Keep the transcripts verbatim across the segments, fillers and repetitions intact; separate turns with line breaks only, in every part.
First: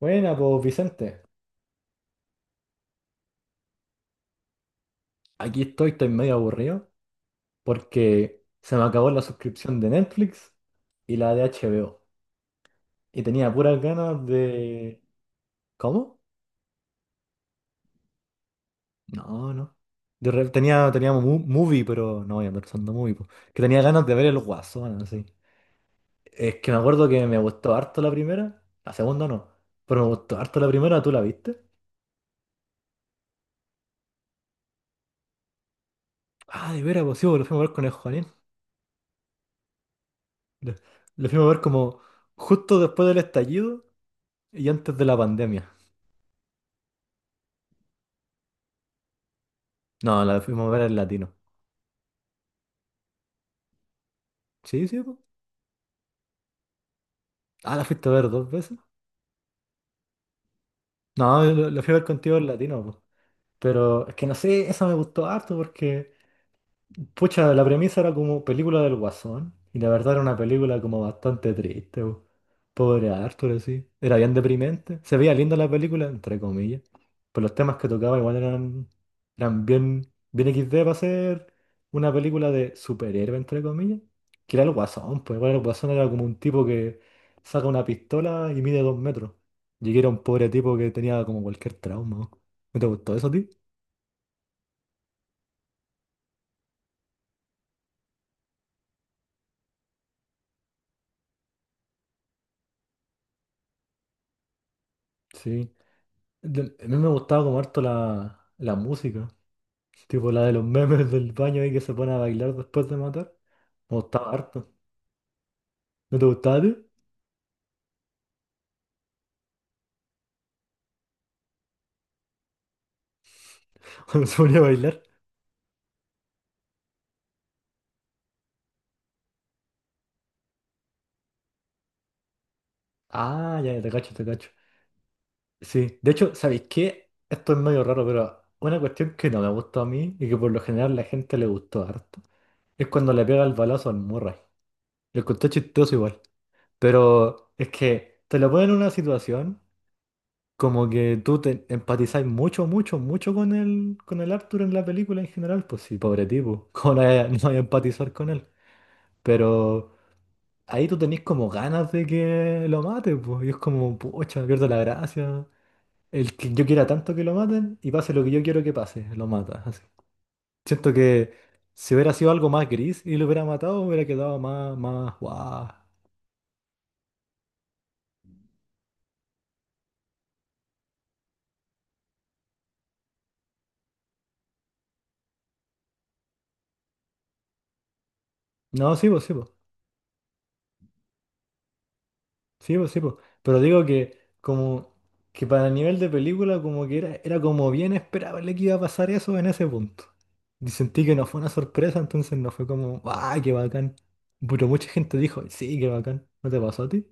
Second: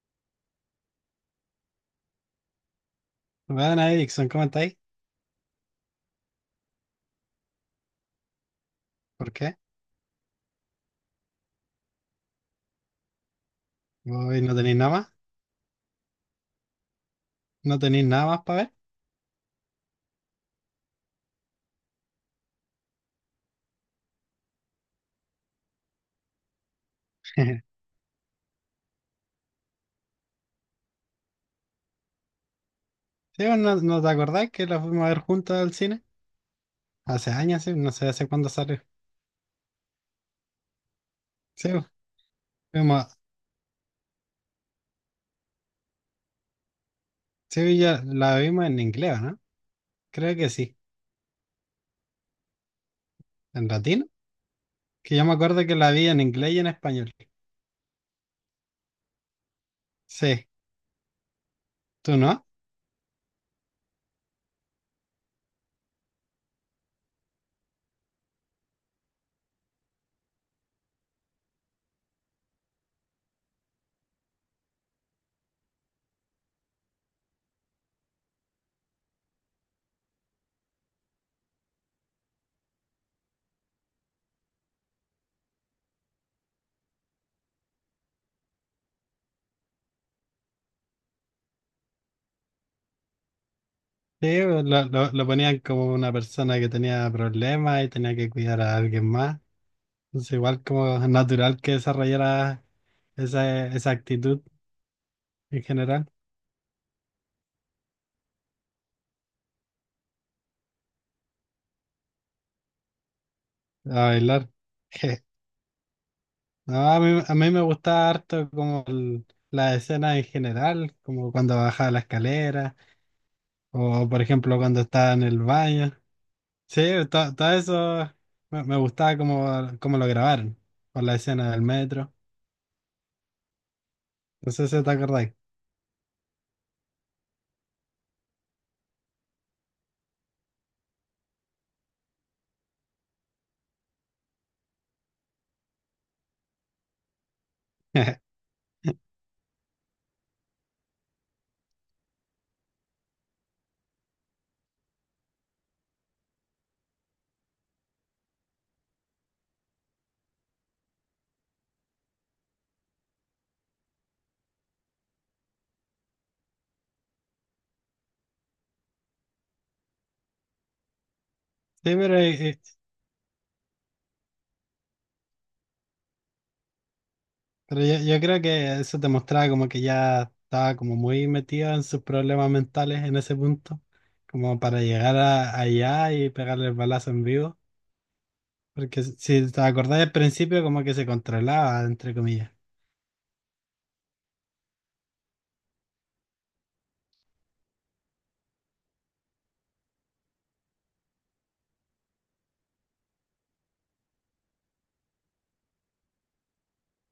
Buena, pues Vicente,
Bueno, Erickson, ¿cómo estáis?
aquí estoy, estoy medio aburrido porque se me acabó la
¿Por qué?
suscripción de Netflix y la de H B O. Y tenía puras ganas
¿Hoy no tenéis nada
de...
más?
¿Cómo?
¿No tenéis nada más para
No, no. De re- Tenía, tenía mu- movie, pero no voy a pensando movie, po. Que tenía ganas de ver el Guasón, así. Es que me acuerdo que me
ver?
gustó harto la primera, la segunda no, pero me gustó harto la primera, ¿tú la viste?
Sí, vos, ¿no, no te acordás que la fuimos a ver juntos al cine?
Ah, de veras, pues sí,
Hace
pues, lo fuimos
años,
a ver
sí,
con el
no sé
Juanín.
hace cuándo salió.
Lo lo fuimos a ver
Sí, vos,
como justo después
fuimos-
del estallido y antes de la pandemia.
sí, ya la vimos en inglés, ¿no?
No,
Creo
la
que
fuimos a
sí.
ver en latino.
¿En latino?
Sí, sí,
Que
po.
yo me acuerdo que la vi en inglés y en español.
Ah, la fuiste a ver dos veces.
Sí,
No, yo la la fui a ver
¿tú
contigo en
no?
latino, po. Pero es que no sé, esa me gustó harto porque pucha, la premisa era como película del Guasón, y la verdad era una película como bastante triste, po. Pobre Arthur, así. Era bien deprimente. Se veía linda la película, entre comillas. Pero los temas que tocaba igual eran, eran bien, bien X D para ser una película de superhéroe, entre comillas. Que era el Guasón, pues igual el Guasón era como un tipo que saca una pistola y mide dos metros. Y que era un pobre tipo que tenía como cualquier trauma. ¿No ¿No te gustó eso a ti?
Sí, vos, lo, lo, lo ponían como una persona que tenía problemas y tenía que cuidar a alguien más. Entonces, igual como natural que desarrollara esa, esa actitud en
Sí.
general.
Del- a mí me gustaba como harto la, la música. Tipo la de los memes del baño ahí que se pone a bailar después de matar.
A
Me gustaba
bailar.
harto. ¿No te gustaba a ti?
No, a mí, a mí me gusta harto como el- la escena en general, como cuando baja la escalera o por
Cuando se
ejemplo
ponía a
cuando
bailar.
está en el baño. Sí, to- todo eso me, me gustaba como, como lo grabaron con la escena del metro.
Ah, ya, ya te cacho, te cacho.
No sé si te acordáis.
Sí. De hecho, ¿sabéis qué? Esto es medio raro, pero una cuestión que no me gustó a mí y que por lo general la gente le gustó harto es cuando le pega el balazo al Murray. Lo encontré chistoso igual. Pero es que te lo ponen en una situación. Como que tú te empatizás mucho, mucho, mucho con el, con el Arthur en la película en general, pues sí, pobre tipo, ¿cómo no hay- no hay empatizar con él? Pero ahí tú tenés como ganas de que lo maten, pues, y es como, pucha, pierdo la gracia. El que yo quiera tanto que lo maten y pase lo que yo quiero que pase, lo mata, así. Siento que si
Sí,
hubiera
pero,
sido
eh,
algo
eh,
más gris y lo hubiera matado, hubiera quedado más, más, guau.
pero yo, yo creo que eso te mostraba como que ya estaba como muy metido en sus problemas mentales en ese punto, como para llegar a- allá y pegarle el balazo en vivo.
No,
Porque
sí, pues sí, pues.
si te acordás al principio, como que se controlaba, entre comillas.
Sí, pues sí, pues. Pero digo que como que para el nivel de película como que era, era como bien esperable que iba a pasar eso en ese punto. Y sentí que no fue una sorpresa, entonces no fue como, ¡ah, qué bacán! Pero mucha gente dijo, sí, qué bacán. ¿No te pasó a ti?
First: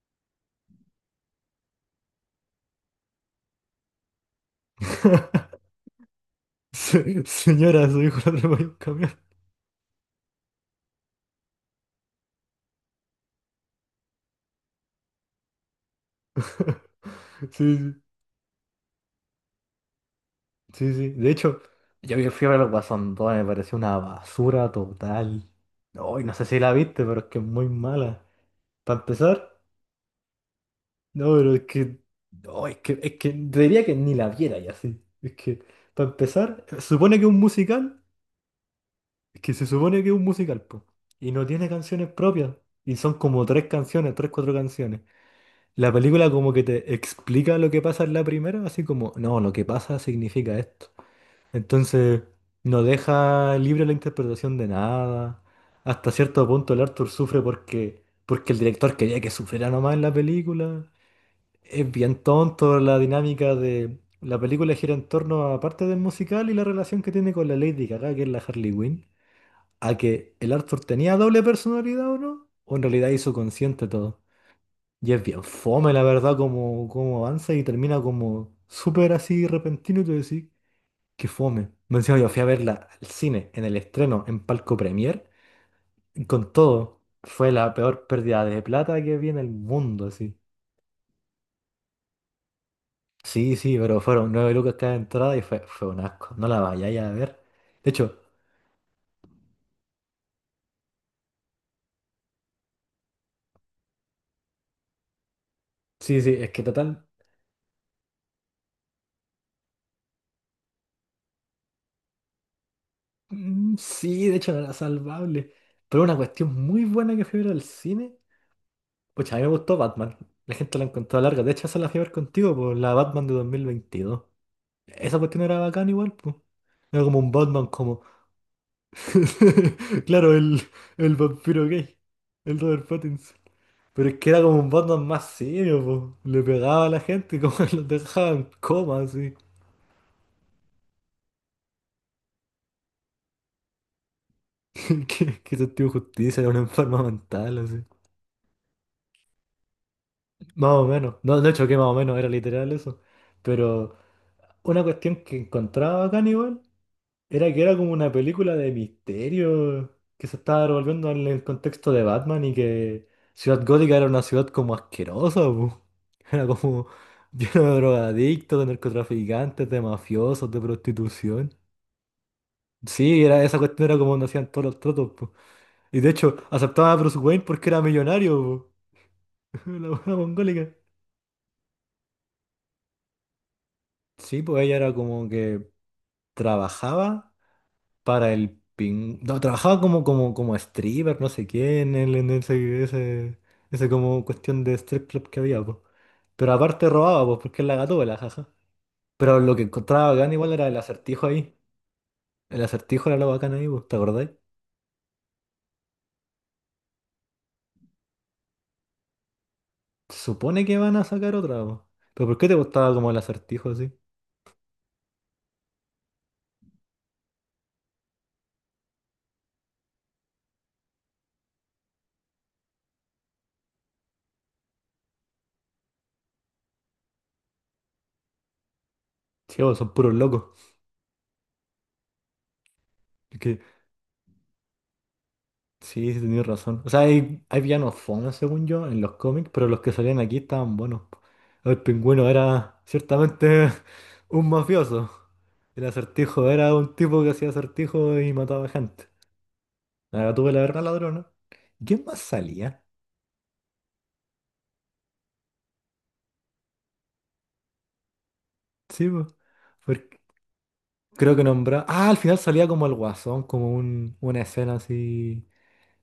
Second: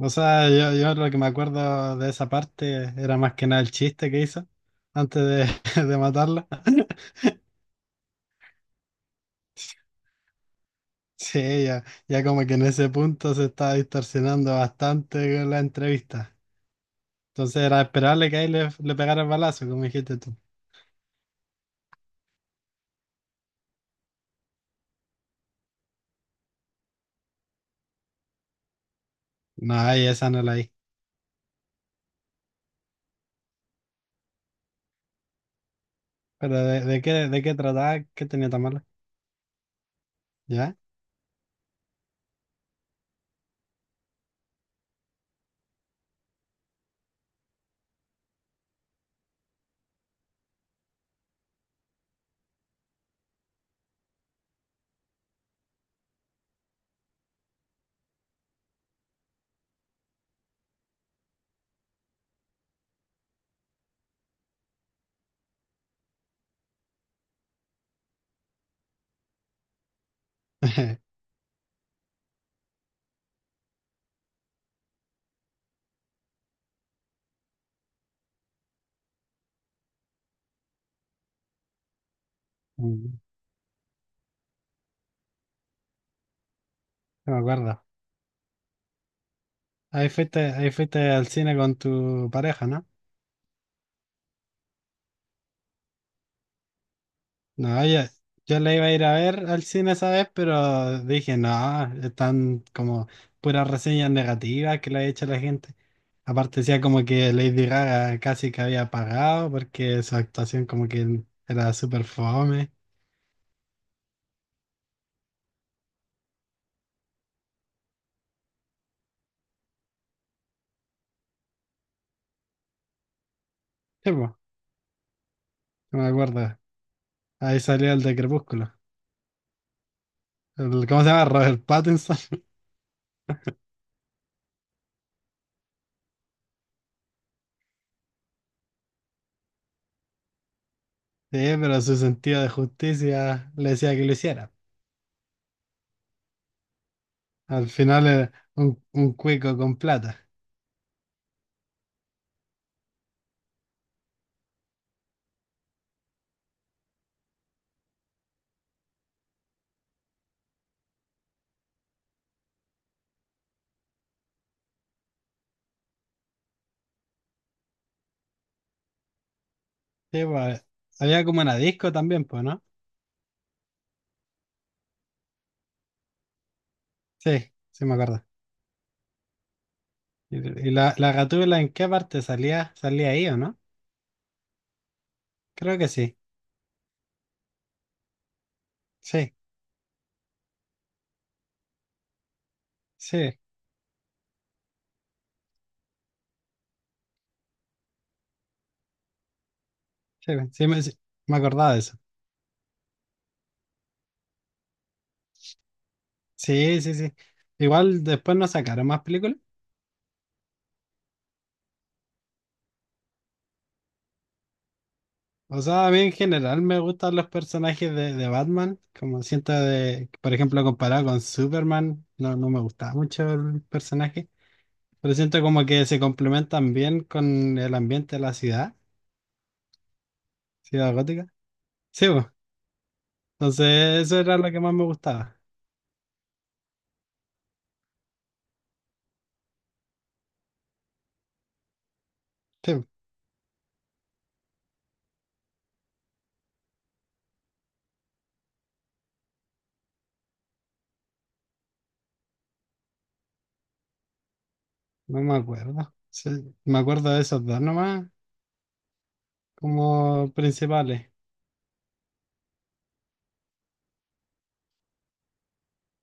O sea, yo, yo lo que me acuerdo de esa parte era más que nada el chiste que hizo antes de, de matarla.
Se- Señora, su hijo lo atropelló un camión.
Sí, ya, ya como que en ese punto se estaba distorsionando bastante con la entrevista. Entonces
Sí,
era
sí,
esperable que ahí le, le pegara el balazo, como dijiste tú.
sí, sí. De hecho, yo vi- fui a ver el Guasón dos, me pareció una basura total. No, y no sé si la viste, pero es que es muy mala. Para empezar.
No, ahí esa no la vi.
No, pero es que. No, es que, es que te diría que ni la viera ya, así. Es que, para
Pero
empezar, se
de, de qué,
supone que es un
de qué
musical.
trataba, qué tenía tan malo,
Es que se supone que es un musical,
¿ya?
po. Y no tiene canciones propias. Y son como tres canciones, tres, cuatro canciones. La película como que te explica lo que pasa en la primera, así como, no, lo que pasa significa esto. Entonces, no deja libre la interpretación de nada. Hasta cierto punto el Arthur sufre porque, porque el director quería que sufriera nomás en la película. Es bien tonto la dinámica de... La película gira en torno a parte del musical y la relación que tiene con la Lady Gaga, que es la Harley Quinn, a que el Arthur tenía doble personalidad o no, o en realidad hizo consciente todo. Y es bien fome, la verdad, como, como avanza y termina como súper así repentino y tú decís, qué fome. Me encima yo fui a verla al
Mm.
cine, en el estreno, en Palco Premier, y con todo.
No me
Fue la
acuerdo.
peor pérdida de plata que vi en el mundo,
Ahí
así.
fuiste, ahí fuiste al cine con tu pareja, ¿no?
Sí, sí, pero fueron nueve lucas cada entrada y fue, fue un asco. No la vayáis a ver.
No,
De
ya,
hecho,
yo la iba a ir a ver al cine esa vez, pero dije, no, están como puras reseñas negativas que le ha hecho la gente.
sí, sí, es
Aparte
que
decía
total.
como que Lady Gaga casi que había pagado porque su actuación como que era súper fome.
Mm, sí, de hecho no era salvable. Pero una cuestión muy buena que fui a ver al cine. Pucha, a mí me gustó Batman. La gente la encontró larga. De hecho, esa la fui a ver contigo, por la Batman de
Sí,
dos mil veintidós.
po,
Esa cuestión era bacán
no me
igual, pues.
acuerdo.
Era como un
Ahí
Batman,
salió
como.
el de Crepúsculo.
Claro, el,
El- ¿cómo se
el
llama? Robert
vampiro gay.
Pattinson.
El Robert Pattinson. Pero es que era como un Batman más serio, po. Le pegaba a la gente, como que los dejaba en coma, así.
Sí, pero su sentido de justicia le decía que lo hiciera.
¿Qué, qué sentido de justicia, era una enferma mental,
Al
así.
final era un, un cuico con plata.
Más o menos. No, de hecho, que más o menos era literal eso. Pero una cuestión que encontraba acá igual era que era como una película de misterio que se estaba revolviendo en el contexto de Batman y que Ciudad Gótica era una ciudad como asquerosa, po. Era como lleno de drogadictos, de narcotraficantes, de
Sí, po,
mafiosos, de
había como
prostitución.
una disco también, pues, no.
Sí, era, esa cuestión era como donde hacían todos los tratos, po. Y de hecho, aceptaba a Bruce
Sí,
Wayne porque era
sí me acuerdo.
millonario, po. La buena
¿Y,
mongólica.
y la, la Gatúbela en qué parte salía? ¿Salía ahí o no?
Sí, pues ella era como que
Creo que sí.
trabajaba para el ping...
Sí,
No, trabajaba como, como, como stripper, no sé quién, en, el- en ese, ese,
sí,
ese como cuestión de strip club que había, pues. Pero aparte robaba, pues, porque es la gatúbela, jaja. Pero lo que encontraba
sí,
bacán igual
sí,
era el
me, sí,
acertijo
me
ahí.
acordaba de eso.
El acertijo era lo bacán ahí, pues, ¿te acordáis?
Sí, sí, sí. Igual después no sacaron más películas.
Se supone que van a sacar otra, pues. ¿Pero por qué te gustaba como el acertijo así?
O sea, a mí en general me gustan los personajes de, de Batman. Como siento de, por ejemplo, comparado con Superman, no, no me gustaba mucho el personaje. Pero siento como que se complementan bien con el ambiente de la ciudad,
Sí, o son puros locos.
ciudad gótica. Sí, pues.
Es que,
Entonces eso era lo que más me gustaba.
sí, sí, tenías razón. O sea, hay, hay villanos fome, según yo, en los cómics, pero los que salían aquí estaban buenos. El pingüino era
Sí.
ciertamente un mafioso. El acertijo era un tipo que hacía acertijos y mataba gente. La tuve la una ladrona. ¿Quién más salía?
No me acuerdo. Sí, me acuerdo de esos dos nomás,
Sí, po. Porque
como principales.
creo que nombraba. Ah, al final salía como el guasón, como un, una escena así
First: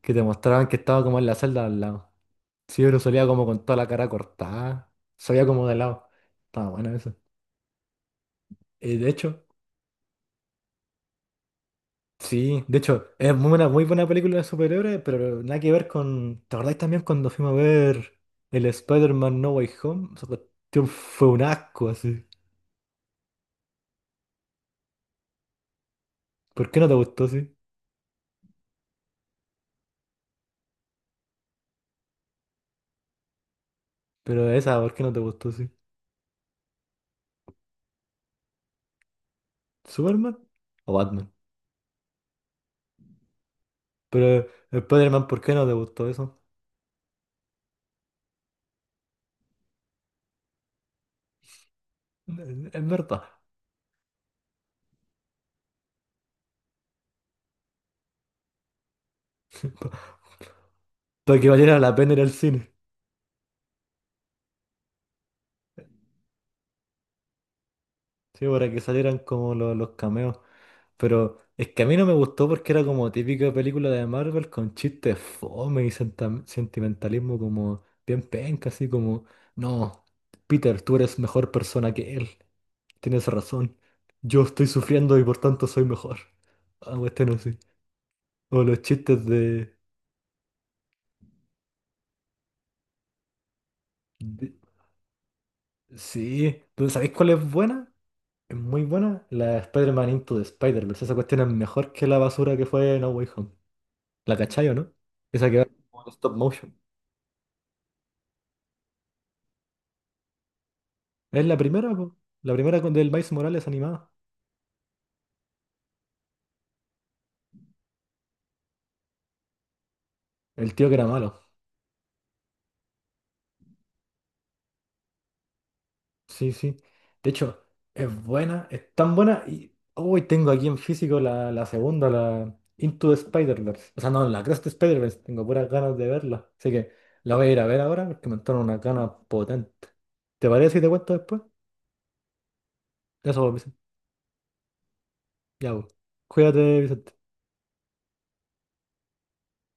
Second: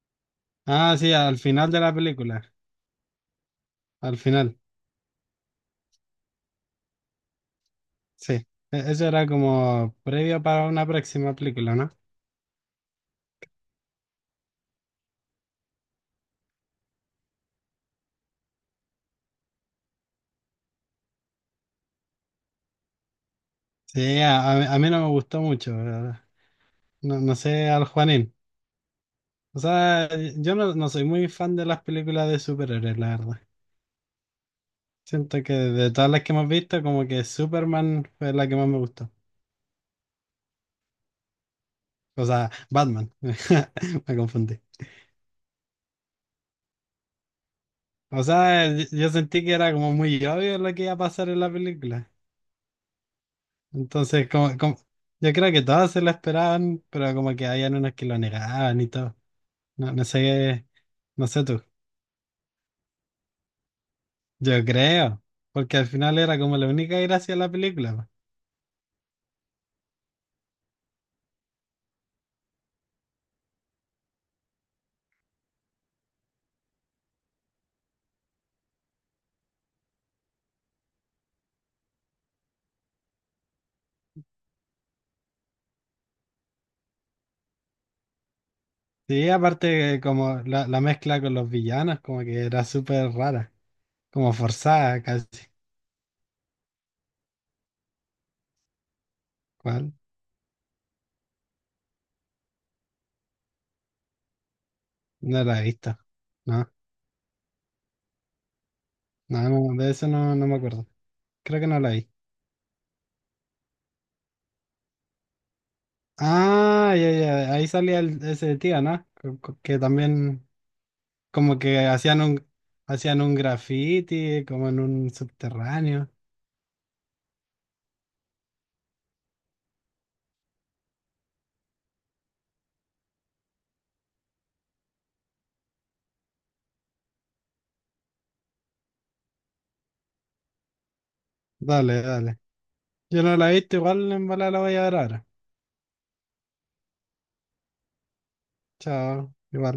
que te mostraban que
Ah,
estaba
sí,
como en la
al
celda
final
al
de la
lado.
película.
Sí, pero salía como con toda la cara
Al final,
cortada. Salía como de lado. Estaba bueno eso.
sí. E-
Eh,
Eso
de
era
hecho,
como previo para una próxima película, ¿no?
sí, de hecho, es muy buena, muy buena película de superhéroes, pero nada que ver con. ¿Te acordáis también cuando fuimos a ver el Spider-Man No Way Home? Esa cuestión fue un asco así.
Sí, a, a mí a mí no me gustó mucho. eh,
¿Por qué no te
No,
gustó
no
así?
sé, al Juanín. O sea, yo no, no soy muy fan de las películas de superhéroes, la verdad.
Pero esa, ¿por qué no te
Siento
gustó
que
así?
de todas las que hemos visto, como que Superman fue la que más me gustó.
¿Superman o Batman?
O sea, Batman. Me
Pero
confundí.
Spider-Man, ¿por qué no te gustó eso?
O sea, yo yo sentí que era como muy obvio lo que iba a pasar en la película.
Es es verdad.
Entonces, como, como- yo creo que todas se lo esperaban, pero como que habían unos que lo negaban y todo. No, no sé, no
Para
sé
que
tú.
valiera la pena ir al cine.
Yo creo, porque al final era como la única gracia de la película, po.
Sí, para que salieran como lo- los, cameos. Pero es que a mí no me gustó porque era como típica película de Marvel con chistes fome y senta- sentimentalismo como bien penca, así como, no, Peter, tú eres mejor persona que él, tienes razón, yo estoy sufriendo y por tanto soy mejor. Ah, este no sé. O los chistes
Sí,
de...
aparte como la, la mezcla con los villanos, como que era súper rara, como
de-
forzada casi.
Sí, ¿tú sabéis cuál es buena? Es muy buena. La
¿Cuál?
Spider-Man Into the Spider-Verse. Esa cuestión es mejor que la basura que fue No Way Home. ¿La cachai o no?
No
Esa que
la he
va
visto.
como en stop
No,
motion.
no, no, de eso no, no me acuerdo.
Es la
Creo que no la
primera,
vi.
po. La primera con- del Miles Morales animada.
Ah, ya, ya, ahí salía el- ese tío, ¿no? Co- co- Que también
El tío que era malo.
como que hacían un hacían un graffiti como en un subterráneo.
Sí, sí. De hecho, es buena, es tan buena. Y hoy tengo aquí en físico la, la segunda, la Into the Spider-Verse. O sea, no, la Cross the Spider-Verse. Tengo puras ganas de verla. Así que la voy a ir a ver ahora porque me entraron unas ganas potentes. ¿Te parece si te cuento después?
Dale, dale. Yo no la
Eso,
he visto,
Vicente.
igual en bola la voy a ver ahora.
Ya, po. Cuídate, Vicente.
Chao. Igual.